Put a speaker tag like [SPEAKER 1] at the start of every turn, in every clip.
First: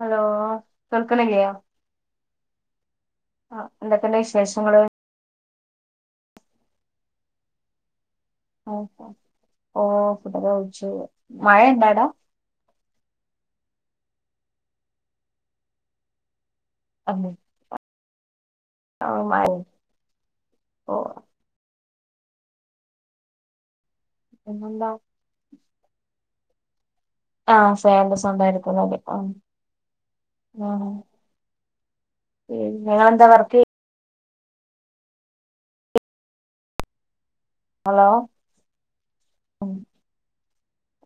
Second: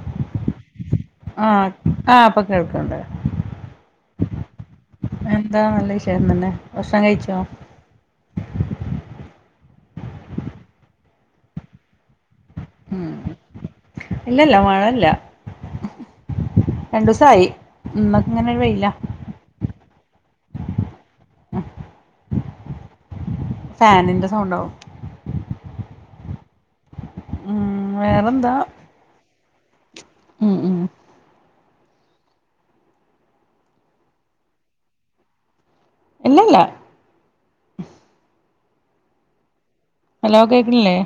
[SPEAKER 1] Hello കേൾക്ക്ണ്ല്ലേ
[SPEAKER 2] ആഹ് ആഹ് ഇപ്പൊ കേൾക്കണ്ട്
[SPEAKER 1] എന്തൊക്കെയ്ണ്ട് വിശേഷങ്ങള്
[SPEAKER 2] എന്താ നല്ല വിശേഷം തന്നെ ഭക്ഷണം കഴിച്ചോ
[SPEAKER 1] ഓഹ് ഫുഡ്‌ ഒക്കെ കഴിച്ചു മഴണ്ടാട
[SPEAKER 2] ഉം ഇല്ലല്ല മഴല്ലാ രണ്ടൂസായി ഇന്നക്ക് ഇങ്ങനെ വെയില
[SPEAKER 1] ഓഹ് മൈ ഓഹ്
[SPEAKER 2] ഉം ഫാനിന്റെ സൗണ്ട് ആവും
[SPEAKER 1] പിന്നെന്താ ആഹ്
[SPEAKER 2] ഉം
[SPEAKER 1] ഫേന്റെ
[SPEAKER 2] വേറെന്താ
[SPEAKER 1] സൗണ്ടായിരിക്കുന്നു അല്ലെ ആഹ്
[SPEAKER 2] ഉം ഉം
[SPEAKER 1] ആഹ് ഞങ്ങൾന്താ വർക്ക് ചെയ്യ
[SPEAKER 2] ഇല്ലല്ല
[SPEAKER 1] ഹലോ ഉം.
[SPEAKER 2] ഹലോ കേൾക്ക്ണില്ലേ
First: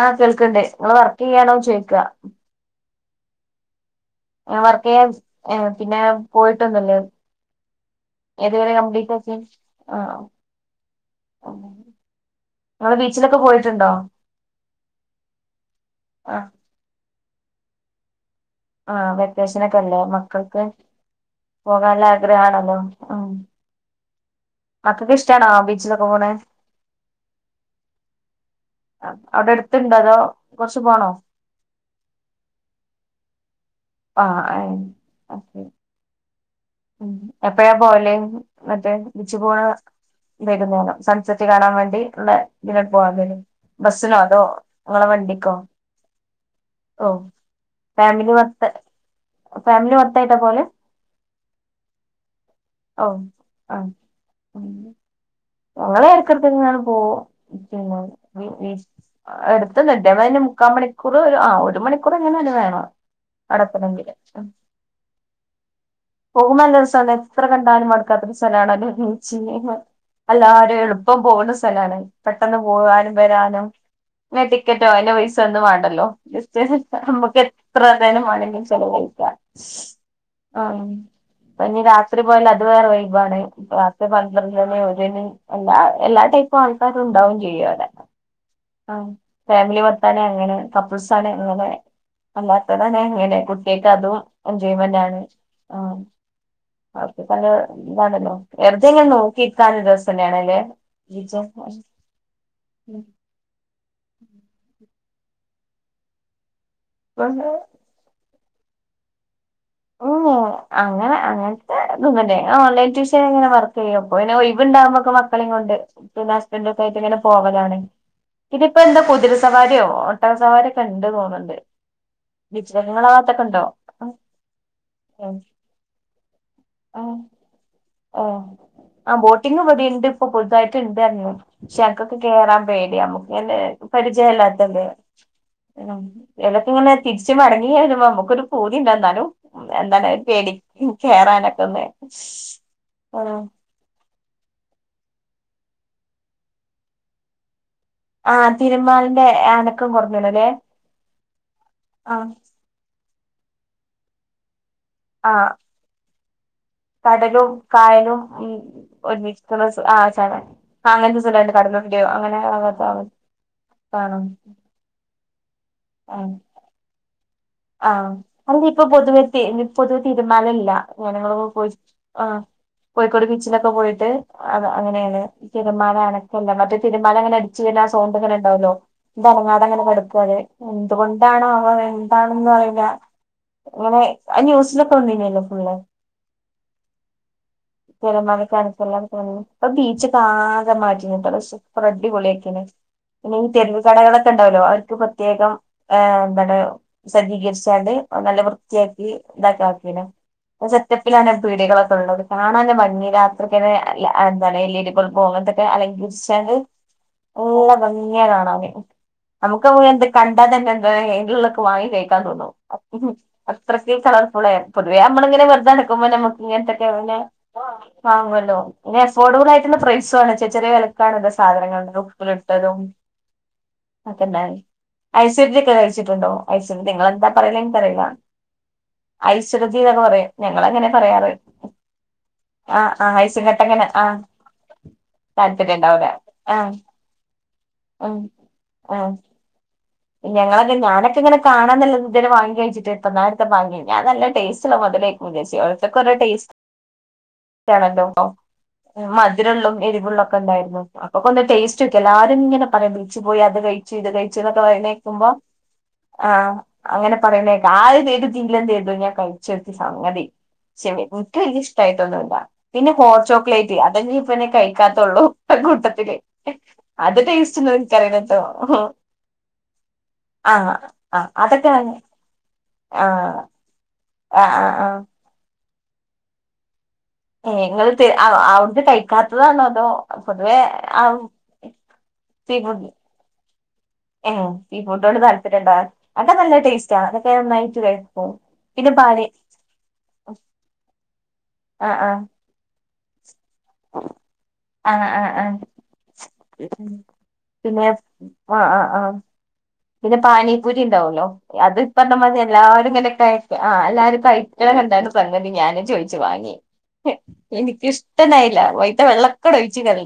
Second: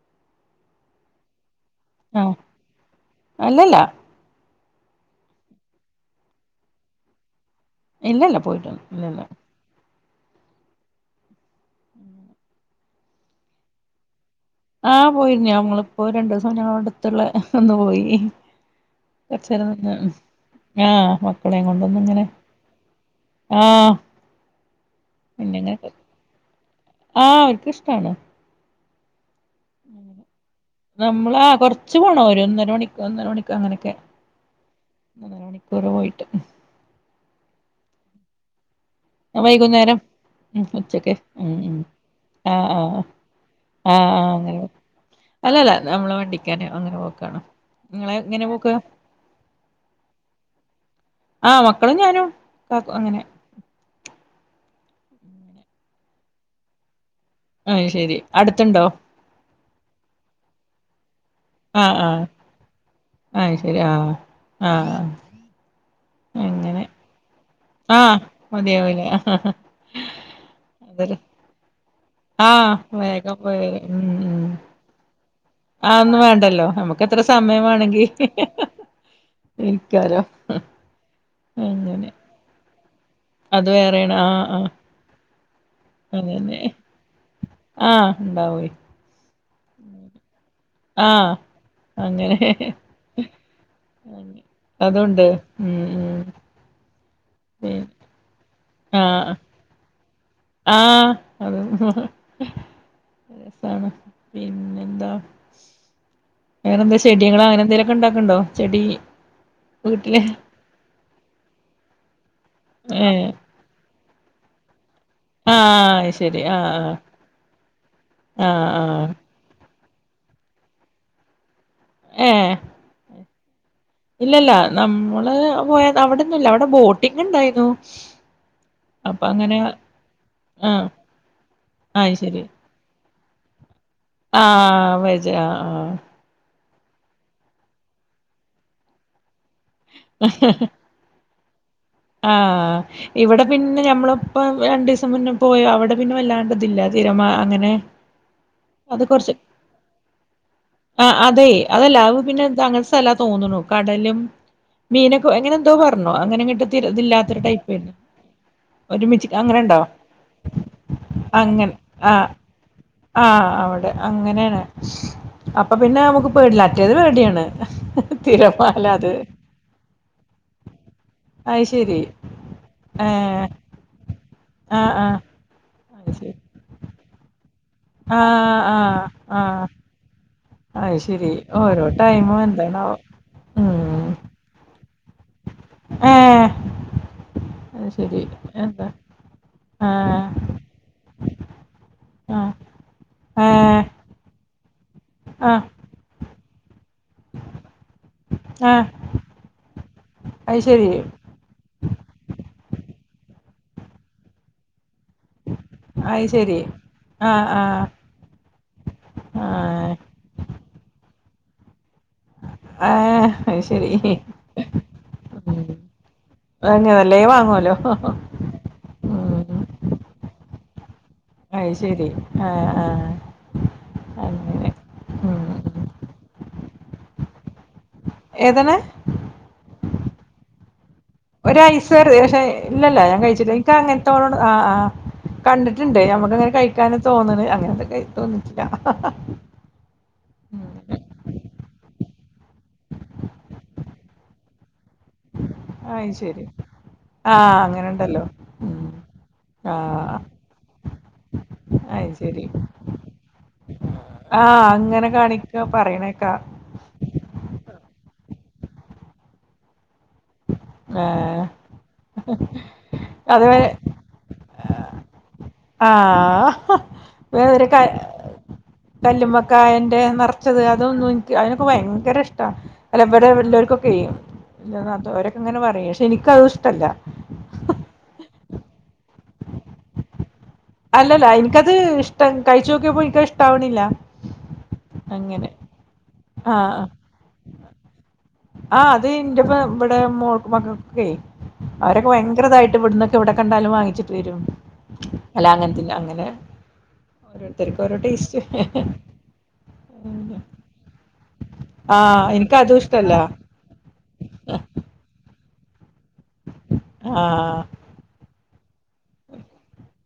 [SPEAKER 1] ആഹ് കേൾക്കണ്ടേ നിങ്ങൾ വർക്ക് ചെയ്യാനോ ചോ
[SPEAKER 2] ആഹ് അല്ലല്ല
[SPEAKER 1] വർക്ക് ചെയ്യാൻ ഏഹ് പിന്നെ പോയിട്ടൊന്നുല്ലേ
[SPEAKER 2] ഇല്ലല്ല
[SPEAKER 1] തുവരെ
[SPEAKER 2] പോയിട്ടൊന്നും ഇല്ലല്ല
[SPEAKER 1] കപ്ലീറ്റാക്കി ആഹ് നിങ്ങൾ ബീച്ചിലൊക്കെ പോയിട്ടുണ്ടോ
[SPEAKER 2] ആഹ് പോയിരുന്നു നമ്മളിപ്പോ രണ്ടു
[SPEAKER 1] ആ
[SPEAKER 2] ദിവസം ഞങ്ങള അടുത്തുള്ള ഒന്ന് പോയി
[SPEAKER 1] ആഹ്
[SPEAKER 2] കൊറച്ചേരം നിന്ന്
[SPEAKER 1] വെക്കേഷനൊക്കെല്ലേ മക്കൾക്ക്
[SPEAKER 2] ആഹ് മക്കളെയും
[SPEAKER 1] പോകാനുള്ള
[SPEAKER 2] കൊണ്ടൊന്നിങ്ങനെ
[SPEAKER 1] ആഗ്രഹ ആണല്ലോ ഉം
[SPEAKER 2] ആഹ്
[SPEAKER 1] മക്കൊക്കെ ഇഷ്ടാണോ ആഹ്
[SPEAKER 2] പിന്നെങ്ങനെ
[SPEAKER 1] ബീച്ചിലൊക്കെ പോണ
[SPEAKER 2] ആഹ് അവർക്ക് ഇഷ്ടാണ്
[SPEAKER 1] ആഹ് അതെ
[SPEAKER 2] നമ്മളാ കൊറച്ചു പോണം ഒരു ഒന്നര മണിക്ക് ഒന്നര മണിക്കോ അങ്ങനെയൊക്കെ
[SPEAKER 1] ആഹ് ഏഹ് ഓക്കെ
[SPEAKER 2] [unintelligible] പോയിട്ട്
[SPEAKER 1] ഉം എപ്പഴാ പോവലേ മറ്റേ ബീച്ച് പോണ
[SPEAKER 2] വൈകുന്നേരം ഉം
[SPEAKER 1] വൈകുന്നേരം
[SPEAKER 2] ഉച്ചക്ക്
[SPEAKER 1] സൺസെറ്റ്
[SPEAKER 2] ഉം
[SPEAKER 1] കാണാൻ
[SPEAKER 2] ഉം
[SPEAKER 1] വേണ്ടി ഉള്ള
[SPEAKER 2] ആഹ്
[SPEAKER 1] ഇതിനാട്ട്
[SPEAKER 2] ആഹ്
[SPEAKER 1] പോവാൻ വരും.
[SPEAKER 2] ആഹ്
[SPEAKER 1] ബസ്സിനോ
[SPEAKER 2] ആഹ്
[SPEAKER 1] അതോ
[SPEAKER 2] അങ്ങനെ
[SPEAKER 1] നിങ്ങളെ വണ്ടിക്കോ
[SPEAKER 2] അല്ലല്ല നമ്മള് വണ്ടിക്കാന അങ്ങനെ
[SPEAKER 1] ഓ
[SPEAKER 2] പോക്കണോ നിങ്ങളെ
[SPEAKER 1] ഫാമിലി
[SPEAKER 2] ഇങ്ങനെ
[SPEAKER 1] മൊത്ത
[SPEAKER 2] പോക്ക്
[SPEAKER 1] ഫാമിലി മൊത്തായിട്ടാ പോവല്
[SPEAKER 2] ആഹ് മക്കളും ഞാനും കാക്കു
[SPEAKER 1] ഓ
[SPEAKER 2] അങ്ങനെ
[SPEAKER 1] ആഹ് അവ [unintelligible] പോവും
[SPEAKER 2] ആഹ് ശരി അടുത്ത്ണ്ടോ
[SPEAKER 1] എടുത്തുന്നുണ്ട്തിന് മുക്കാ മണി കുറേ ഒരു ആഹ് ഒരു മണിക്കൂർ എങ്ങനെയാലും വേണം
[SPEAKER 2] അത് ശരി
[SPEAKER 1] അഒടെണെങ്കില്.
[SPEAKER 2] ആഹ് ആഹ്
[SPEAKER 1] പോകുന്ന
[SPEAKER 2] അങ്ങനെ
[SPEAKER 1] നല്ലരു സ്ഥലം എത്ര കണ്ടാലും
[SPEAKER 2] ആഹ്
[SPEAKER 1] മടക്കാത്തൊരു സ്ഥലാണല്ലോ
[SPEAKER 2] മതിയാവൂല
[SPEAKER 1] ബീച്ചി [unintelligible] എല്ലാരും
[SPEAKER 2] അതൊരു
[SPEAKER 1] എളുപ്പം പോക്ണ സ്ഥലാണ്. പെട്ടെന്ന്
[SPEAKER 2] ആഹ്
[SPEAKER 1] പോവാനും
[SPEAKER 2] വേഗം പോയി വരും ഉം
[SPEAKER 1] വരാനുംങ്ങനെ
[SPEAKER 2] ഉം
[SPEAKER 1] ടിക്കറ്റോ അതിന്റെ പൈസ ഒന്നും വാണ്ടല്ലോ
[SPEAKER 2] അതൊന്നും
[SPEAKER 1] ജസ്റ്റ്
[SPEAKER 2] വേണ്ടല്ലോ നമുക്ക്
[SPEAKER 1] [unintelligible] നമ്മക്ക്
[SPEAKER 2] സമയം
[SPEAKER 1] എത്ര
[SPEAKER 2] വേണെങ്കി
[SPEAKER 1] തനുംമാണെങ്കിലും ചെലവഴിക്ക
[SPEAKER 2] ഇരിക്കാലോ
[SPEAKER 1] ആഹ് പ്പ ഇഞ്ഞി
[SPEAKER 2] അങ്ങനെ
[SPEAKER 1] രാത്രി പോയല്ല അത് വേറെ വൈബാണ്
[SPEAKER 2] അത്
[SPEAKER 1] രാത്രി
[SPEAKER 2] വേറെയാണ് ആഹ് ആഹ്
[SPEAKER 1] പന്ത്രണ്ട്മണി ഒരണി അല്ല എല്ലാ ടൈപ്പും
[SPEAKER 2] അതന്നെ
[SPEAKER 1] ആൾക്കാരും ഉണ്ടാവും ചെയ്യും അഒടെ
[SPEAKER 2] ആഹ് ഉണ്ടാവേ
[SPEAKER 1] ആഹ്. ഫാമിലി മത്താണ് അങ്ങനെ കപ്പിൾസ ആണ്
[SPEAKER 2] ആഹ്
[SPEAKER 1] അങ്ങനെ
[SPEAKER 2] അങ്ങനെ
[SPEAKER 1] അല്ലാത്തതന്നെ എങ്ങനെ കുട്ട്യക്ക് അതും
[SPEAKER 2] അങ്ങ്
[SPEAKER 1] എൻജോയ്മെന്റ് ആണ്
[SPEAKER 2] അതുണ്ട് ഉം
[SPEAKER 1] ആഹ്.
[SPEAKER 2] ഉം
[SPEAKER 1] ഓക്കെ പല
[SPEAKER 2] പി
[SPEAKER 1] ഇതാണല്ലോ വെറുതെങ്ങനെ
[SPEAKER 2] ആഹ്
[SPEAKER 1] നോക്കിത്താന ഒരു രസന്നെണ്.
[SPEAKER 2] ആഹ് അതെ രസാണ് പിന്നെ എന്താ വേറെന്താ ചെടികളോ അങ്ങനെ എന്തെലും ഒ ക്കെ ണ്ടാക്കുണ്ടോ ചെടി? വീട്ടില്
[SPEAKER 1] ഉം ഉം അങ്ങനെ അങ്ങൻത്തെ ഇതൊന്നുംല്ലേ ഞാൻ ഓൺലൈൻ
[SPEAKER 2] ഏഹ്
[SPEAKER 1] ട്യൂഷൻങ്ങനെ വർ ചെയ്യും പ്പൊ പിന്നെ ഒഴിവ്ണ്ടാവുമ്പക്കെ മ ക്കളിം കൊണ്ട്
[SPEAKER 2] ആഹ് അത്
[SPEAKER 1] പിന്നെ
[SPEAKER 2] ശരി
[SPEAKER 1] ഹസ്ബൻഡ്
[SPEAKER 2] ആഹ്
[SPEAKER 1] ഒക്കെ ആയിട്ട്
[SPEAKER 2] ആഹ്
[SPEAKER 1] ഇങ്ങനെ പോവലാണ് ഇതിപ്പ
[SPEAKER 2] ആഹ്
[SPEAKER 1] എന്താ
[SPEAKER 2] ആഹ്
[SPEAKER 1] [unintelligible] സവാരിയോ ഒട്ടക സവാരിക്കെ ണ്ട് തോന്ന്ണ്ട്.
[SPEAKER 2] ഏഹ്
[SPEAKER 1] വിജ്രങ്ങളാവാത്തക്കെ ണ്ടോ?
[SPEAKER 2] ഇല്ലല്ല നമ്മള് പോയ അവടെന്നുംല്ല അവടെ ബോട്ടിങ് ഇണ്ടായിരുന്നു.
[SPEAKER 1] ആഹ് ആഹ് ബോട്ടിംഗ് ബടിം ണ്ട് ഇപ്പം പുതുതായിട്ട്
[SPEAKER 2] ആഹ്
[SPEAKER 1] ണ്ട് ർഞ്ഞു ക്ഷെ
[SPEAKER 2] അയ്
[SPEAKER 1] ക്കൊക്കെ
[SPEAKER 2] ശരി
[SPEAKER 1] കേറാൻ പേടിയാ നമുക്ക് ന്നെ പരിചയല്ലാത്തല്ലേ
[SPEAKER 2] ആഹ് വെജ് ആഹ് ആഹ്
[SPEAKER 1] [unintelligible] എലക്ക് ഇങ്ങനെ തിരിച്ച് മടങ്ങി അഹ്ടുമ്പം നമ്മക്കൊരു പൂതി ഇണ്ട് ന്നാലും എന്താണ് ഒരു പേടി ഉം കേറാനൊക്കെ ഒന്ന്
[SPEAKER 2] ആഹ്
[SPEAKER 1] ആഹ്
[SPEAKER 2] ഇവടെ പി പിന്നെ നമ്മള്പ്പോ രണ്ടിസം മുന്നേ പോയ അവടെ പിന്നെ വല്ലാണ്ടതില്ല തിരമാ അങ്ങനെ
[SPEAKER 1] ആഹ്
[SPEAKER 2] അത്
[SPEAKER 1] തിരമാലന്റെ
[SPEAKER 2] കൊറച്ച്
[SPEAKER 1] അനക്കം കുറഞ്ഞ്ണ് ല്ലേ?
[SPEAKER 2] ആഹ് അതെ അതല്ല അഹ് പിന്നെ ത അങ്ങൻത്തല്ലാ തോന്നുണു കടലും മീനൊക്കെ
[SPEAKER 1] ആഹ്
[SPEAKER 2] എങ്ങനെ പർഞ്ഞു അങ്ങനെങ്ങട്ട് ഇതില്ലാത്തൊരു
[SPEAKER 1] കടലും
[SPEAKER 2] ടൈപ്പെന്നു
[SPEAKER 1] കായലും ഉം
[SPEAKER 2] ഒരുമിച്ച് അങ്ങനെ
[SPEAKER 1] ഒരുമിച്ചിട്ടുള്ള
[SPEAKER 2] ഇണ്ടാവ
[SPEAKER 1] ആഹ് ചാ അങ്ങനത്തെ സ്ഥലണ്ട്
[SPEAKER 2] അങ്ങൻ
[SPEAKER 1] കടലുണ്ടിയോ
[SPEAKER 2] ആഹ്
[SPEAKER 1] അങ്ങനെ ആകാത്ത
[SPEAKER 2] ആഹ് അവടെ
[SPEAKER 1] കാണും
[SPEAKER 2] അങ്ങനെയാണ് അപ്പൊ പിന്നെ
[SPEAKER 1] ആഹ്
[SPEAKER 2] നമുക്ക് പേടില്ല മറ്റേത് പേടിയാണ്.
[SPEAKER 1] ആഹ് അല്ല
[SPEAKER 2] തിരമാല
[SPEAKER 1] ഇപ്പൊ
[SPEAKER 2] അത്
[SPEAKER 1] പൊതുവെ തേഞ്ഞ് പൊതു തീരുമാനം ഇല്ല ജനങ്ങളോ
[SPEAKER 2] അയ്
[SPEAKER 1] പോച്ച്
[SPEAKER 2] ശരി
[SPEAKER 1] ആഹ് കോഴിക്കോട്
[SPEAKER 2] ഏഹ്
[SPEAKER 1] ബീച്ചിലൊക്കെ പോയിട്ട് അത്
[SPEAKER 2] ആഹ് ആഹ്
[SPEAKER 1] അങ്ങനെയാണ് ഈ തിരമാല
[SPEAKER 2] അയ് ശരി
[SPEAKER 1] അനക്കെല്ലാം മറ്റേ തിരമാല അങ്ങനെ അടിച്ച് വര്ണ ആഹ് സൗണ്ട്
[SPEAKER 2] ആഹ്
[SPEAKER 1] ണ്ടാവല്ലോ ന്ത അനങ്ങാതെ കെടക്കാല്ലേ
[SPEAKER 2] അഹ് ശെരി ഓരോ ടൈമും എന്താണവോ
[SPEAKER 1] ങ്ങളെ അത് ന്യൂസിലൊക്കേ വന്നിനില്ല്യോ ഫുള്ള്
[SPEAKER 2] ഏഹ് അത് ശെരി
[SPEAKER 1] തിരമാല
[SPEAKER 2] എന്താ
[SPEAKER 1] കാണിച്ചര്ലാന്ന് പർഞ്ഞി ഇപ്പ ബീച്ചക്കെ
[SPEAKER 2] ആഹ്
[SPEAKER 1] ആകെ മാറ്റിണ്പ്പടെ സു
[SPEAKER 2] ആഹ്
[SPEAKER 1] അടിപൊളിയാക്കിണ് പിന്നെ ഈ തെരുവ്
[SPEAKER 2] ഏഹ്
[SPEAKER 1] കടകളൊക്കെ ഇണ്ടാവല്ലോ അവർക്ക് പ്രത്യേകം
[SPEAKER 2] ആഹ്
[SPEAKER 1] ഏഹ് ഇവടെ സജ്ജീകരിച്ചാണ്ട് നല്ല
[SPEAKER 2] ആഹ്
[SPEAKER 1] വൃത്തിയാക്കി ഇതാക്കി ആക്കീണ്.
[SPEAKER 2] അത് ശെരി
[SPEAKER 1] സെറ്റപ്പിലാണ് പീടികളൊക്കെ ഇള്ളത് കാണാനാ ഭംഗി രാത്രിയൊക്കെ ല്ല അഹന്താണ് എൽ ഇഡി ബൾബ് അങ്ങൻത്തെ
[SPEAKER 2] അത്
[SPEAKER 1] അലങ്കരിച്ചാണ്ട്
[SPEAKER 2] ശെരി ആഹ്
[SPEAKER 1] നല്ല
[SPEAKER 2] ആഹ്
[SPEAKER 1] ഭംഗി ഗിംയാ കാണാൻ നമുക്ക്
[SPEAKER 2] ആഹ്
[SPEAKER 1] എന്ത കണ്ടാ തന്നെ എന്തെ അയില് ളേള വാങ്ങി കഴി ക്കാൻ തോന്നും അത്രക്ക്
[SPEAKER 2] ഏഹ് അത് ശെരി
[SPEAKER 1] അത്രയ്ക്ക് കളർ ഫുള്ളാ പൊതുവെ നമ്മള് ഇങ്ങനെ വെറുതെ
[SPEAKER 2] ഉം
[SPEAKER 1] നടക്കുമ്പോ നമ ഇങ്ങൻത്തക്കെ പിന്നെ
[SPEAKER 2] അതല്ലേ വാങ്ങുവല്ലോ
[SPEAKER 1] വാങ്ങുല്ലോ പിന്നെ അഫോർഡബിൾ
[SPEAKER 2] ഉം
[SPEAKER 1] ആയിട്ടുള്ള പ്രൈസാണ് ചെ ചെറിയ വെല [unintelligible]
[SPEAKER 2] അത്
[SPEAKER 1] സാധനങ്ങളും
[SPEAKER 2] ശെരി ആഹ്
[SPEAKER 1] ഉപ്പിലിട്ടതും
[SPEAKER 2] ആഹ് അങ്ങനെ
[SPEAKER 1] ഐസ്
[SPEAKER 2] ഉം
[SPEAKER 1] ചോരണ്ടി ഒക്കെ കഴിച്ചിട്ടുണ്ടോ ഐസ് ചോരണ്ടി നിങ്ങൾെന്താ പറയാന്ന് എനിക്കറിയൂല [unintelligible]
[SPEAKER 2] ഏതാണ്
[SPEAKER 1] ഐസ് ഒരതി ഞങ്ങൾ അങ്ങനെ പറയാറ്
[SPEAKER 2] ഒരൈ സർ പക്ഷെ
[SPEAKER 1] ആ
[SPEAKER 2] ഇല്ല
[SPEAKER 1] ആ
[SPEAKER 2] ഞാൻ
[SPEAKER 1] ഐസും
[SPEAKER 2] കഴിച്ചിട്ടില്ല എനിക്ക്‌
[SPEAKER 1] കട്ടങ്ങനെ ആ
[SPEAKER 2] അങ്ങനത്തേനോട് ആഹ് ആഹ്
[SPEAKER 1] താല്പര്യം
[SPEAKER 2] കണ്ടിട്ടുണ്ട്
[SPEAKER 1] ഉണ്ടാവൂല
[SPEAKER 2] ഞമ്മക്ക് അങ്ങനെ
[SPEAKER 1] ആ
[SPEAKER 2] കഴിക്കാന തോന്നണ് അങ്ങനെ
[SPEAKER 1] ഉം
[SPEAKER 2] തോന്നിയിട്ടില്ല
[SPEAKER 1] ഉം ഞങ്ങളൊക്കെ ഞാനൊക്കെ ഇങ്ങെ കാണാന്നുള്ളത് അല്ലാതെ ഇതുവരെ വാങ്ങി കഴിച്ചിട്ടില്ല ഞാൻ നല്ല ടെസ്റ്റുള്ള ഓരോരുത്തർക്ക്
[SPEAKER 2] അയ്
[SPEAKER 1] ഒരോ
[SPEAKER 2] ശരി
[SPEAKER 1] ടേസ്റ്റ്
[SPEAKER 2] ആഹ് അങ്ങനെുണ്ടല്ലോ ഉം
[SPEAKER 1] മധുരുള്ളതും
[SPEAKER 2] ആഹ്
[SPEAKER 1] എരിവുള്ളള്ളും ഒക്കെണ്ടായിരുന്നു അപ്പൊക്കേ ടേസ്റ്റ് നോക്കി
[SPEAKER 2] അയ്
[SPEAKER 1] ഒക്കെല്ലാരും
[SPEAKER 2] ശരി
[SPEAKER 1] ഇങ്ങനെ പറയഇണ്ടാർന്ന് ബീച്ചിൽ പോയി അത് കഴിച്ചു ഇത് കഴിച്ചു എന്നൊക്കെ
[SPEAKER 2] ആഹ് അങ്ങനെ
[SPEAKER 1] പറയണകേക്കുമ്പോ
[SPEAKER 2] കാണിക്ക പറയണേക്കാ
[SPEAKER 1] ആഹ് അങ്ങനെ പറയണേ കേൾക്ക ആദ്യതന്നെ ഞാൻ കഴിച്ചാ സംഗതി ഫുഡ്‌
[SPEAKER 2] ഏഹ്
[SPEAKER 1] വലിയ ഇഷ്ടമായിട്ടൊന്നുമല്ല പിന്നെ ഹോട്ട്
[SPEAKER 2] അത്
[SPEAKER 1] ചോക്ലേറ്റ് അതെന്നെ ഇപ്പൊ കഴിക്കാത്തുള്ളൂ കൂട്ടത്തില്
[SPEAKER 2] ആഹ്
[SPEAKER 1] അത് ടേസ്റ്റ്യൊന്നും എനിക്ക് അറിയൂലാട്ടോ
[SPEAKER 2] കല്ലുമ്മക്കായൻന്റെ നേറച്ചത് ച്ചത് അതൊന്നും
[SPEAKER 1] ആഹ്
[SPEAKER 2] എനിക്ക് അതിനൊക്കെ
[SPEAKER 1] അതൊക്കെ
[SPEAKER 2] ഭയങ്കര ഇഷ്ട അല്ല
[SPEAKER 1] ആഹ്
[SPEAKER 2] ഇവിടെവല്ലൂർക്കു വല്ലോ
[SPEAKER 1] ആഹ് ആഹ് ആഹ്
[SPEAKER 2] ർക്കൊക്കെ അവരോക്കെ ഇങ്ങനെ പറയും പക്ഷെ എനിക്ക അതും ഇഷ്ടല്ല
[SPEAKER 1] ഏ നിങ്ങൾ അവര് കഴിക്കാത്തതാണോ അതോ പൊതുവേ ആ
[SPEAKER 2] അല്ലല്ല എനിക്കത് ഇഷ്ടം
[SPEAKER 1] സീ
[SPEAKER 2] കഴിച്ചു
[SPEAKER 1] ഫുഡ്
[SPEAKER 2] നോക്കിയപ്പോ എനിക്ക്‌ ഇഷ്ടാവണില്ല
[SPEAKER 1] സീ ഫുഡോട്
[SPEAKER 2] അങ്ങനെ
[SPEAKER 1] താല്പര്യംണ്ടാ അത് നല്ല
[SPEAKER 2] ആഹ്
[SPEAKER 1] ടേസ്റ്റ് ആണ് അതൊക്കെ നന്നായിട്ട്
[SPEAKER 2] ആഹ്
[SPEAKER 1] പിന്നെ
[SPEAKER 2] അത്
[SPEAKER 1] പാല്
[SPEAKER 2] ഇന്റെപ്പ ഇവിടെ മോക്ക് മക്കൾക്കൊക്കെ
[SPEAKER 1] ആഹ്
[SPEAKER 2] അവരൊക്കെ
[SPEAKER 1] ആഹ്
[SPEAKER 2] ഭയങ്കരതായിട്ട് ഇവിടന്ന് എവിടെ കണ്ടാലും വാങ്ങിച്ചിട്ട് വരും
[SPEAKER 1] ആഹ് ആഹ്
[SPEAKER 2] അല്ല
[SPEAKER 1] ആഹ്
[SPEAKER 2] അങ്ങനത്തിന്നാ അങ്ങനെ
[SPEAKER 1] പിന്നെ
[SPEAKER 2] ഓരോരുത്തർക്കും ഓരോ ടേസ്റ്റ്
[SPEAKER 1] ആഹ് ആഹ് ആഹ് പിന്നെ പാനീപൂരി ഉണ്ടാവല്ലോ അത്
[SPEAKER 2] ആഹ്
[SPEAKER 1] ഇപ്പറഞ്ഞമാതിരി
[SPEAKER 2] എനിക്കതും ഇഷ്ടല്ല
[SPEAKER 1] എല്ലാരുംങ്ങനൊക്കെയായിട്ടു ആഹ് എല്ലാരും കഴിക്കണം കണ്ട്സംഗതി ഞാനും ചോയിച്ചു വാങ്ങി
[SPEAKER 2] ആഹ്
[SPEAKER 1] എനിക്കിഷ് ഇഷ്ട്ടം ഉണ്ടായില്ല അതിൽത്തെ വെള്ളം ക്കൊടൊയ്ച്ച്കറി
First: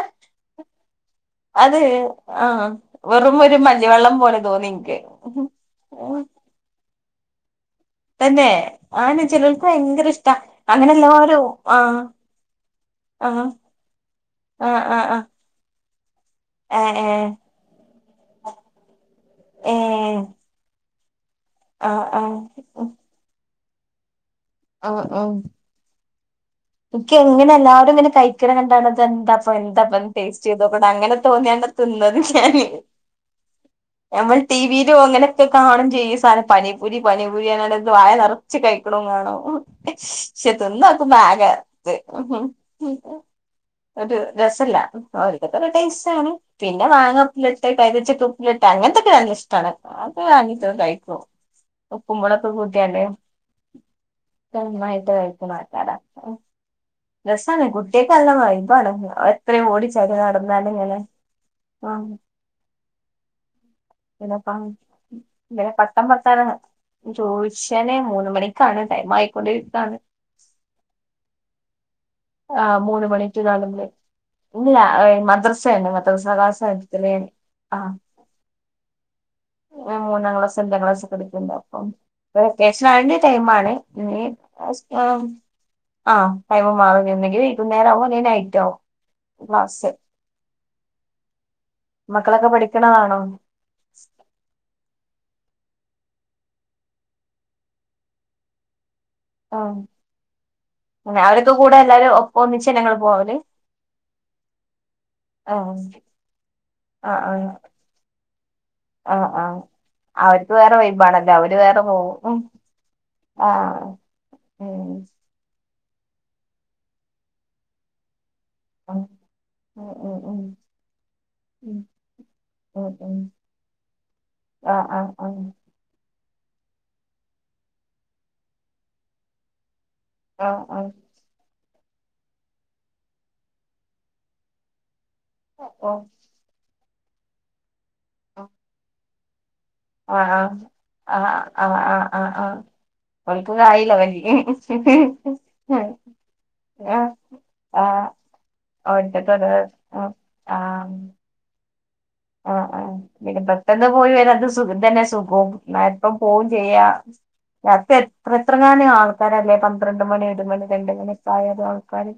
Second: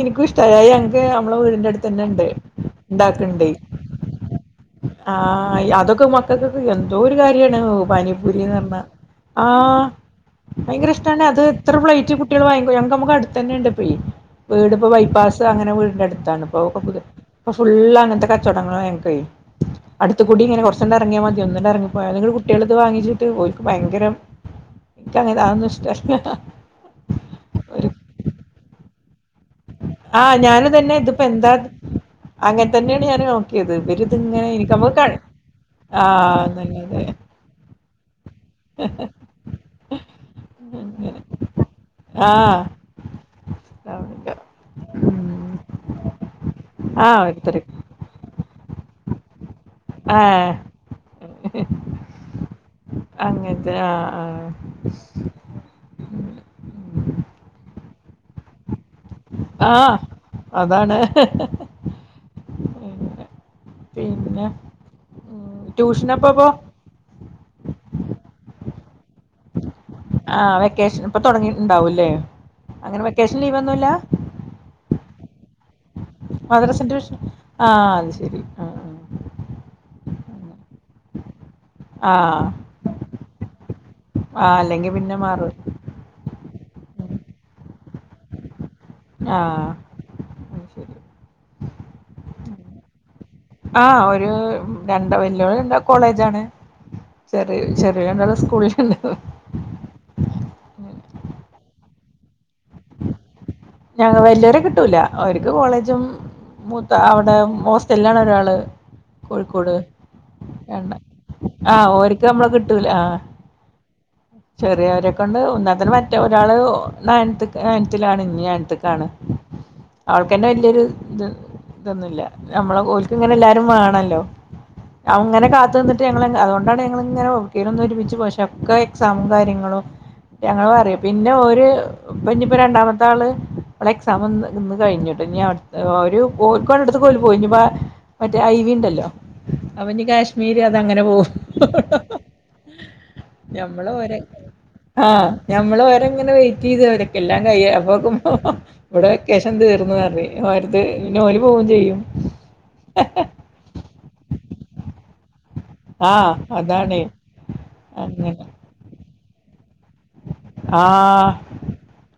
[SPEAKER 2] ഇനികുഷ്ട്ടായി ക്കെ നമ്മള വീടിന്റെ
[SPEAKER 1] അത്
[SPEAKER 2] അടുത്ത് തന്നെ ഇണ്ട്
[SPEAKER 1] ആഹ് വെറും
[SPEAKER 2] ഉണ്ടാക്ക്‌ണ്ട്
[SPEAKER 1] ഒരു മഞ്ഞിവെള്ളം പോലെ തോന്നി ഇൻക്ക്
[SPEAKER 2] ആഹ്അതൊക്കെ മക്കൾക്കൊക്കെ എന്തോരു കാര്യാണോ പാനിപൂരി
[SPEAKER 1] തന്നെ
[SPEAKER 2] പറഞ്ഞ
[SPEAKER 1] ആണ് ചെലോൽക്ക്
[SPEAKER 2] ആഹ്
[SPEAKER 1] ഭയങ്കര ഇഷ്ടാ അങ്ങനെ
[SPEAKER 2] ഭയങ്കര ഇഷ്ടാണ് അത്
[SPEAKER 1] എല്ലാരും
[SPEAKER 2] എത്ര
[SPEAKER 1] ആഹ്
[SPEAKER 2] പ്ലേറ്റ് കുട്ടികൾ വാങ്ങിപോയി,, നമുക്ക്
[SPEAKER 1] ആഹ്
[SPEAKER 2] അടുത്തന്നെ ഇണ്ട് ഇപേയ്
[SPEAKER 1] ആഹ്
[SPEAKER 2] വീട്പ്പൊ
[SPEAKER 1] ആഹ് ആഹ്
[SPEAKER 2] ബൈപ്പാസ് അങ്ങനെ വീടിന്റെ അടുത്താണ് ഇപ്പ കൊയപ്പമില്ല
[SPEAKER 1] ഏഹ്
[SPEAKER 2] ഫുള്ളങ്ങനത്തെ കച്ചവടങ്ങളാ ഞങ്ങൾക്കെ
[SPEAKER 1] ഏഹ് ഏഹ്
[SPEAKER 2] അടുത്തുകൂടി ഇങ്ങനെ കോറെചാണ്ട് ഇറങ്ങിയാ മതി ഒന്നങ്ങണ്ട്
[SPEAKER 1] ആഹ്
[SPEAKER 2] എറങ്ങിപ്പോയാൽ ന്നിട്ട് കുട്ടിൾത്
[SPEAKER 1] ആഹ്
[SPEAKER 2] വാങ്ങിച്ചിട്ട് പോരും ഓര്ക് ഭയങ്കരം എനിക്ക് അങ്ങേൻ അത് ഒന്നും ഇഷ്,, [inaudible]
[SPEAKER 1] ഇൻക്കിങ്ങനെ എല്ലാവരും ഇങ്ങനെ കഴിക്കാനാകാണ്ടാണ് അത് എന്താ അപ്പൊ എന്താപ്പൊ
[SPEAKER 2] ആഹ്
[SPEAKER 1] ടേസ്റ്റ് ചെയ്ത്
[SPEAKER 2] ഞാന്
[SPEAKER 1] നൊക്കണം
[SPEAKER 2] തന്നെ
[SPEAKER 1] അങ്ങനെ
[SPEAKER 2] ഇതിപ്പോ എന്താ
[SPEAKER 1] തോന്നിയാണ്ട് തിന്നത് ഞാൻ
[SPEAKER 2] അങ്ങനെ തന്നെയാണ് ഞാൻ നോക്കിയത്
[SPEAKER 1] ഞമ്മൾ
[SPEAKER 2] ഇവരിതിങ്ങനെ എനിക്ക്
[SPEAKER 1] ടിവിയിലു
[SPEAKER 2] നമുക്ക് ക
[SPEAKER 1] അങ്ങനെയൊക്കെ കാണും ചെയ്യും
[SPEAKER 2] ആഹ്
[SPEAKER 1] സാധനം പാനിപൂരി
[SPEAKER 2] നല്ലത്
[SPEAKER 1] പാനി പൂരി പറഞ്ഞാണ്ട് വാഴ നെറച്ച് കഴിക്ക്‌ണോം കാണ ഷെ
[SPEAKER 2] അങ്ങനെ
[SPEAKER 1] തിന്നോക്ക്‌മ്പോ ആകെ ആഹ
[SPEAKER 2] ആഹ്
[SPEAKER 1] [unintelligible] ഒരു രസല്ല ഓൽക്കോത്ത
[SPEAKER 2] ഉം
[SPEAKER 1] ടൈസ്റ്റ് ആണ് പിന്നെ
[SPEAKER 2] ആഹ്
[SPEAKER 1] മാങ്ങ
[SPEAKER 2] ഓരോരുത്തര്
[SPEAKER 1] ഉപ്പ്ല്ട്ടെ കയ്‌തചക്ക ഉപ്പിലിട്ടെ അങ്ങനത്തെക്കെ നല്ല ഇഷ്ടാണ് അത്
[SPEAKER 2] ആഹ്
[SPEAKER 1] വാങ്ങി കഴിക്കുവാ ഉപ്പും മോളൊകും കൂട്ടിയാണ്ട്
[SPEAKER 2] അങ്ങനത്തെ ആഹ്
[SPEAKER 1] നാന്നായിട്ട് കഴിക്ക്‌ണ ആൾക്കാര ഓഹ് രസാണ് കുട്ടിയക്ക്‌ നല്ല ബൈബാണ് ആണ് എത്രയും
[SPEAKER 2] ആഹ് ആഹ്
[SPEAKER 1] ഓടിച്ചാടി നടന്നാല്
[SPEAKER 2] അതാണ്
[SPEAKER 1] ഇങ്ങനെ ആഹ്
[SPEAKER 2] അങ്ങനെ. പിന്നെ
[SPEAKER 1] പിന്നെപ്പാ
[SPEAKER 2] ഉം ട്യൂഷനപ്പപ്പോ
[SPEAKER 1] [unintelligible] ജോശ്യനെ മൂന്ന് മണിക്കാണ് ടൈം ആയിക്കൊണ്ടിരികാണ്
[SPEAKER 2] ആഹ് വെക്കേഷനിപ്പ തൊടങ്ങീട്ടുണ്ടാവല്ലേ
[SPEAKER 1] ആഹ് മൂന്ന് മണിക്ക്‌ കാണ്ന്നെ ഇല്ല മദ്രസണ്ട് സഹാ
[SPEAKER 2] മദ്രസ
[SPEAKER 1] സാഹത്തിലെ
[SPEAKER 2] ട്യൂഷൻ
[SPEAKER 1] ആഹ്
[SPEAKER 2] അത് ശരി ആഹ് ആഹ്
[SPEAKER 1] ആഹ് മൂന്നാം ക്ലാസ് അഞ്ചാം ക്ലാസ് ഒക്കെ എട്ക്ക്‌ണ്ടാവും
[SPEAKER 2] ആഹ്
[SPEAKER 1] വെക്കേഷനായ്ന്റെ ടൈമാണ് ഇനി
[SPEAKER 2] ആഹ് അല്ലെങ്കി പിന്നെ
[SPEAKER 1] [unintelligible]
[SPEAKER 2] മാറും
[SPEAKER 1] ആഹ് ടൈമ് മാറും നിഒന്നെങ്കില് വൈകുന്നേരം ആവു അല്ലെ നൈറ്റ് ആവും
[SPEAKER 2] ആഹ്
[SPEAKER 1] ക്ലാസ്
[SPEAKER 2] അത് ശരി
[SPEAKER 1] മക്കളക്കെ പഠിക്കണതാണോ
[SPEAKER 2] ആഹ് ഒരു രണ്ട വല്ലിയോള് രണ്ടാ കോളേജാണ് ചെറി ചെറിയ രണ്ടാളും സ്കൂളിലെന്നെ
[SPEAKER 1] ആഹ് തന്നെ അവരൊക്കെ കൂടെ എല്ലാരും ഒ ഒന്നിച്ചേന്നെങ്ങള് പോവല്
[SPEAKER 2] ഞങ്ങ വല്ല്യോരെ കിട്ടൂല്ല ഓരിക്ക്
[SPEAKER 1] ആ
[SPEAKER 2] കോളേജും മൂത്ത അവിടെ ഹോസ്റ്റൽലാണ് ഒരാള്
[SPEAKER 1] ആഹ് ആഹ്
[SPEAKER 2] കോഴിക്കോട്
[SPEAKER 1] അവർക്ക് വേറെ
[SPEAKER 2] രണ്ട
[SPEAKER 1] വൈബാണല്ലോ അവര് വേറെ
[SPEAKER 2] ആഹ്
[SPEAKER 1] പോവും
[SPEAKER 2] ഓര്ക്ക്
[SPEAKER 1] ഉം
[SPEAKER 2] നമ്മളെ
[SPEAKER 1] ആഹ്
[SPEAKER 2] ചെറിയവരെക്കൊണ്ട് ഒന്നാത്തത് മറ്റ ഒരാള് നയൻത്ത്ക്ക്‌ നയൻത്തിലാണ് ഇനിയ ത്ത്
[SPEAKER 1] ഉം
[SPEAKER 2] കാണ്
[SPEAKER 1] ഉം ഉം ഉം
[SPEAKER 2] അവൾക്കെന്നെ വല്ലിയോരു ഇത്
[SPEAKER 1] ഉം
[SPEAKER 2] ഇതൊന്നുല്ല നമ്മള
[SPEAKER 1] ഉം ഉം.
[SPEAKER 2] ഓൽക്ക്ങ്ങനെ എല്ലാരും വാണല്ലോ
[SPEAKER 1] ആ ആ ആ
[SPEAKER 2] അവുങ്ങനെ കാത്തുനി ന്നിട്ട് ഞങ്ങള്ങ്ങ് അതുകൊണ്ടാണ് ഞങ്ങള്ങ്ങനെ എവ്ട്ക്കേലൊന്ന് ഒരുമിച്ച് പക്ഷെ അവ്ക്ക് എക്സാമും കാര്യങ്ങളും
[SPEAKER 1] ആ
[SPEAKER 2] ഞങ്ങൾ
[SPEAKER 1] ആ
[SPEAKER 2] പറയും പിന്നെ ഓര് ഇപ്പം ഇനിപ്പം രണ്ടാമത്താള് ഓളെക്സാമ് ഒന്ന് ഇന്ന് കഴിഞ്ഞു ഇനി അട്ത്തെ ഒരു കോയ്ക്കോട് അടുത്തൊക്കെ ഓൽ പോയിനി ഇനിപ്പോ മറ്റേ ഐവിണ്ടല്ലോ അവന് കാശ്മീര് അതങ്ങനെ പോകും ഹഹ
[SPEAKER 1] ആഹ് ആഹ്
[SPEAKER 2] ഞമ്മളു ഓരെ ആഹ് ഞമ്മളു ഒരെങ്ങനെ വെയ്റ്റ് ചെയ്തു [unintelligible] എല്ലാം കയാ
[SPEAKER 1] ആഹ്
[SPEAKER 2] അപ്പോക്കുംഹഹ ഇവിടെ
[SPEAKER 1] ഓട്ടത്തത്
[SPEAKER 2] വെക്കേഷൻ തീർന്നു
[SPEAKER 1] ആഹ്
[SPEAKER 2] പറഞ്ഞ് ഓരട്ത്ത്
[SPEAKER 1] ആഹ്
[SPEAKER 2] പിന്ന ഓര് പോവും ചെയ്യും
[SPEAKER 1] ആഹ് ആഹ് പിന്നെ പെട്ടെന്ന് പോയി വരാന്ത് സുഖം തന്നെ സുഖം ന്നാ എപ്പം
[SPEAKER 2] ആഹ്
[SPEAKER 1] പോവും ചെയ്യാ
[SPEAKER 2] അതാണേ
[SPEAKER 1] രാത്രി എത്ര
[SPEAKER 2] അങ്ങനെ
[SPEAKER 1] എത്ര ആൾക്കാരല്ലെ പന്ത്രണ്ട് മണി ഒരു മണി രണ്ട് മണി
[SPEAKER 2] ആഹ്
[SPEAKER 1] പ്രായള്ളാൾക്കാര്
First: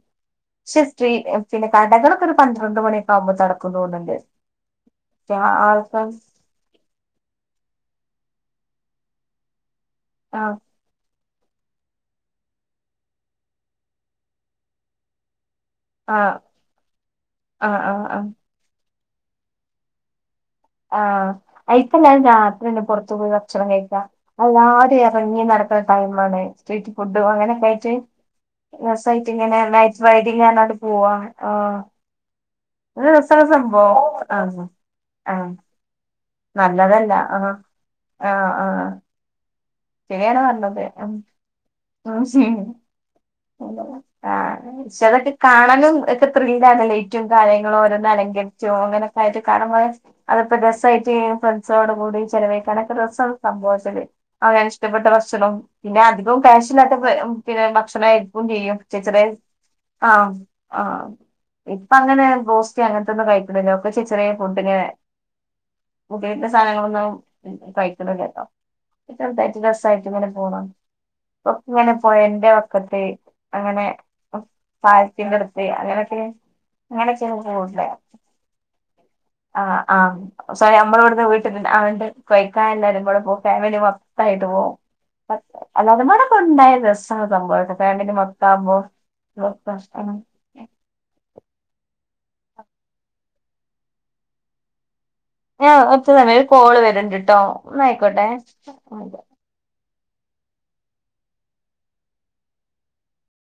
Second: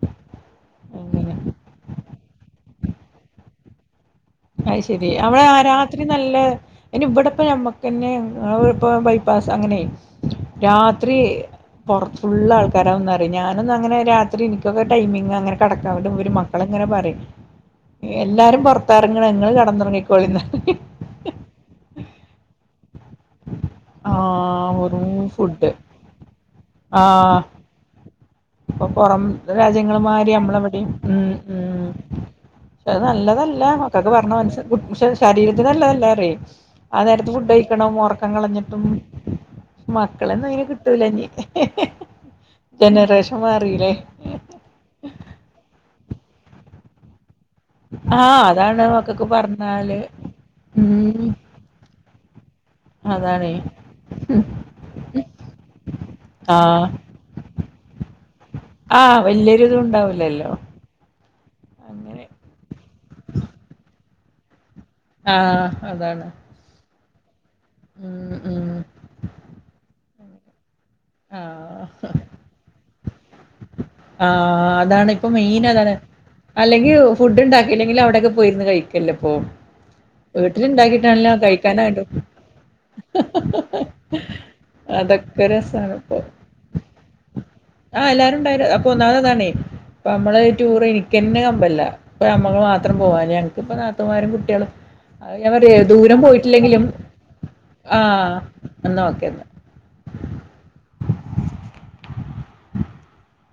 [SPEAKER 1] ക്ഷെ ത്രീ
[SPEAKER 2] അങ്ങനെ
[SPEAKER 1] പിന്നെ കടകളൊക്കൊരു പന്ത്രണ്ട് മണിയൊക്കാമ്പത്തടക്കും തോന്ന്ണ്ട്
[SPEAKER 2] അയിശെരി അവള രാത്രി
[SPEAKER 1] ആൾക്കാര്
[SPEAKER 2] നല്ല അയിന് ഇവിടെപ്പോ ഞമ്മക്കന്നെ [unintelligible] ബൈപ്പാസ് അങ്ങനെ
[SPEAKER 1] ആഹ്
[SPEAKER 2] രാത്രി പൊറത്ത് ഫുള്ള് ആൾക്കാരാന്നറയും ഞാനൊന്നങ്ങനെ രാത്രി എനിക്കൊക്കെ ടൈമിങ് അങ്ങനെ കടക്ക
[SPEAKER 1] ആഹ്
[SPEAKER 2] [unintelligible] മക്കളങ്ങനെ പറയും
[SPEAKER 1] ആഹ് ആഹ് ആഹ്
[SPEAKER 2] എല്ലാരും പുറത്ത് ത്തെറങ്ങണ്ങ്ങള് കെടന്നൊറങ്ങിക്കോളീന്നറയും
[SPEAKER 1] ആഹ് അയിക്ക ഞാൻ രാത്രീല് പൊറത്തു പോയി ഭക്ഷണം കഴിക്ക
[SPEAKER 2] ആ
[SPEAKER 1] അല്ലാരു
[SPEAKER 2] വെറും
[SPEAKER 1] എറങ്ങി
[SPEAKER 2] ഫുഡ്
[SPEAKER 1] നടക്കണ ടൈമാണ് സ്ട്രീറ്റ്
[SPEAKER 2] ആ
[SPEAKER 1] ഫുഡും അങ്ങനെയൊക്കായിട്ട്
[SPEAKER 2] ഇപ്പൊ പൊറം രാജ്യങ്ങള് മാരി
[SPEAKER 1] റൈഡിങ് പറഞ്ഞാണ്ട്
[SPEAKER 2] അമ്മളിവിടെയും
[SPEAKER 1] പോവാ
[SPEAKER 2] ഉം
[SPEAKER 1] ആഹ്
[SPEAKER 2] ഉം പക്ഷെത്
[SPEAKER 1] അത് രസാണ്
[SPEAKER 2] നല്ലതല്ല മക്കക്ക്
[SPEAKER 1] സംഭവം
[SPEAKER 2] പറഞ്ഞ മനസ്
[SPEAKER 1] ആഹ്
[SPEAKER 2] പക്ഷെ
[SPEAKER 1] ആഹ്
[SPEAKER 2] ശരീരത്തിന് നല്ലതല്ലറയേ ആ
[SPEAKER 1] നല്ലതല്ല
[SPEAKER 2] നേരത്തെ ഫുഡ്
[SPEAKER 1] ആഹ്
[SPEAKER 2] കഴിക്കണം ഒറക്കം
[SPEAKER 1] ആഹ്
[SPEAKER 2] കളഞ്ഞിട്ടും
[SPEAKER 1] ആഹ് ശരിയാണ്
[SPEAKER 2] മക്കളേന്നും അങ്ങനെ
[SPEAKER 1] പറഞ്ഞത് ഉം
[SPEAKER 2] കിട്ടൂലാനീ ഹെഹെഹ്
[SPEAKER 1] ഉം
[SPEAKER 2] ജനറേഷൻ മാറില്ലേ
[SPEAKER 1] ആഹ് ഷെതെക്കെ കാണാനും ഒക്കെ ത്രില്ഡ് ആണല്ലേ മറ്റും കാര്യങ്ങളും ഓരോന്ന്
[SPEAKER 2] ആ
[SPEAKER 1] അലങ്കരിച്ചും
[SPEAKER 2] അതാണ്
[SPEAKER 1] അങ്ങനെയൊക്കെ
[SPEAKER 2] മക്കൾക്ക്
[SPEAKER 1] ആയിട്ട് കാണുമ്പോ
[SPEAKER 2] പറഞ്ഞാല്
[SPEAKER 1] അതക്ക രസായിട്ട്
[SPEAKER 2] ഉം
[SPEAKER 1] സോടുകൂടി ചെലവേക്കാണ്ട് രസാണ്
[SPEAKER 2] അതാണേ
[SPEAKER 1] സംഭവം പക്ഷേ ല്യേ അവനാൻ ഇഷ്ടപ്പെട്ട ഭക്ഷണം പിന്നെ അധികം
[SPEAKER 2] ആ
[SPEAKER 1] ക്യാഷില്ലാത്ത [unintelligible] പിന്നെ [unintelligible] ക്ഷണായിര്ക്കും ചെയ്യും. ചെറിയ
[SPEAKER 2] ആഹ്,
[SPEAKER 1] ചെറിയ
[SPEAKER 2] വല്യൊരിതു
[SPEAKER 1] ആഹ്
[SPEAKER 2] ണ്ടാവൂലല്ലോ.
[SPEAKER 1] ആഹ്, ഇപ്പങ്ങനെ ബ്രോസ്റ്റ് അങ്ങൻത്തൊന്നും കഴിക്കുന്നില്ലോ ഒക്കെ ചെർ ചെറ്യേ ഫുഡിങ്ങനെ
[SPEAKER 2] ആഹ് അതാണ്.
[SPEAKER 1] വീട്ടിലെ സാധനങ്ങളൊന്നും
[SPEAKER 2] ഉം
[SPEAKER 1] കഴിക്കണില്ല്യെട്ടോ
[SPEAKER 2] ഉം
[SPEAKER 1] [unintelligible] രസായിട്ട് ഇങ്ങനെ പോണം
[SPEAKER 2] ആ
[SPEAKER 1] ഒക്കെങ്ങനെ പുഴന്റെ വക്കത്ത് അങ്ങനെ
[SPEAKER 2] ആഹ് അതാണ് ഇപ്പൊ മെയിൻ
[SPEAKER 1] പാലത്തിൻ്റടുത്ത്
[SPEAKER 2] അതാണ്
[SPEAKER 1] അങ്ങനൊക്കെ
[SPEAKER 2] അല്ലെങ്കി
[SPEAKER 1] അങ്ങനൊക്കെ അങ്ങ്
[SPEAKER 2] ഫുഡ്
[SPEAKER 1] പോവില്ല.
[SPEAKER 2] ഉണ്ടാക്കിയില്ലെങ്കിൽ അവിടെയൊക്കെ പോയിരുന്ന് കഴിക്കല്ലേ ഇപ്പൊ
[SPEAKER 1] ആഹ്, ആഹ് സൊ ഞമ്മള് വട്ന്ന്
[SPEAKER 2] വീട്ടിലുണ്ടാക്കിട്ടാണല്ലോ
[SPEAKER 1] വീട്ട്ന്ന് ആണ്ട്
[SPEAKER 2] കഴിക്കാനായിട്ടും
[SPEAKER 1] കഴിക്കാൻ എല്ലാരും കൂടെ പോവും ഫാമിലി മൊത്തായിട്ട് പോവും.
[SPEAKER 2] അതൊക്കെ രസാണ് ഇപ്പൊ
[SPEAKER 1] അല്ലാരുമ്പാടെ ക്കെണ്ടായാ രസാണ് സംഭവം. ഫാമിലി മൊത്താവുമ്പോ
[SPEAKER 2] പ്പൊ ഒന്നാമതതാണേ പ്പ അമ്മളൊരു ടൂറെനി ക്കന്ന് കമ്പല്ല പ്പ അമ്മള് മാത്രം പോകാന് ഞങ്ങക്കിപ്പ നാത്തൂമാരും കുട്ട്യളും ഞാൻ പറയാ
[SPEAKER 1] ഒറ്റ
[SPEAKER 2] ദൂരം
[SPEAKER 1] സമയം ഒരു കോള്
[SPEAKER 2] പോയിട്ടില്ലെങ്കിലും
[SPEAKER 1] വരുന്നുണ്ട് ട്ടോ എന്നായിക്കോട്ടെ
[SPEAKER 2] ആഹ്
[SPEAKER 1] ഉം.
[SPEAKER 2] എന്നാ ഓകെ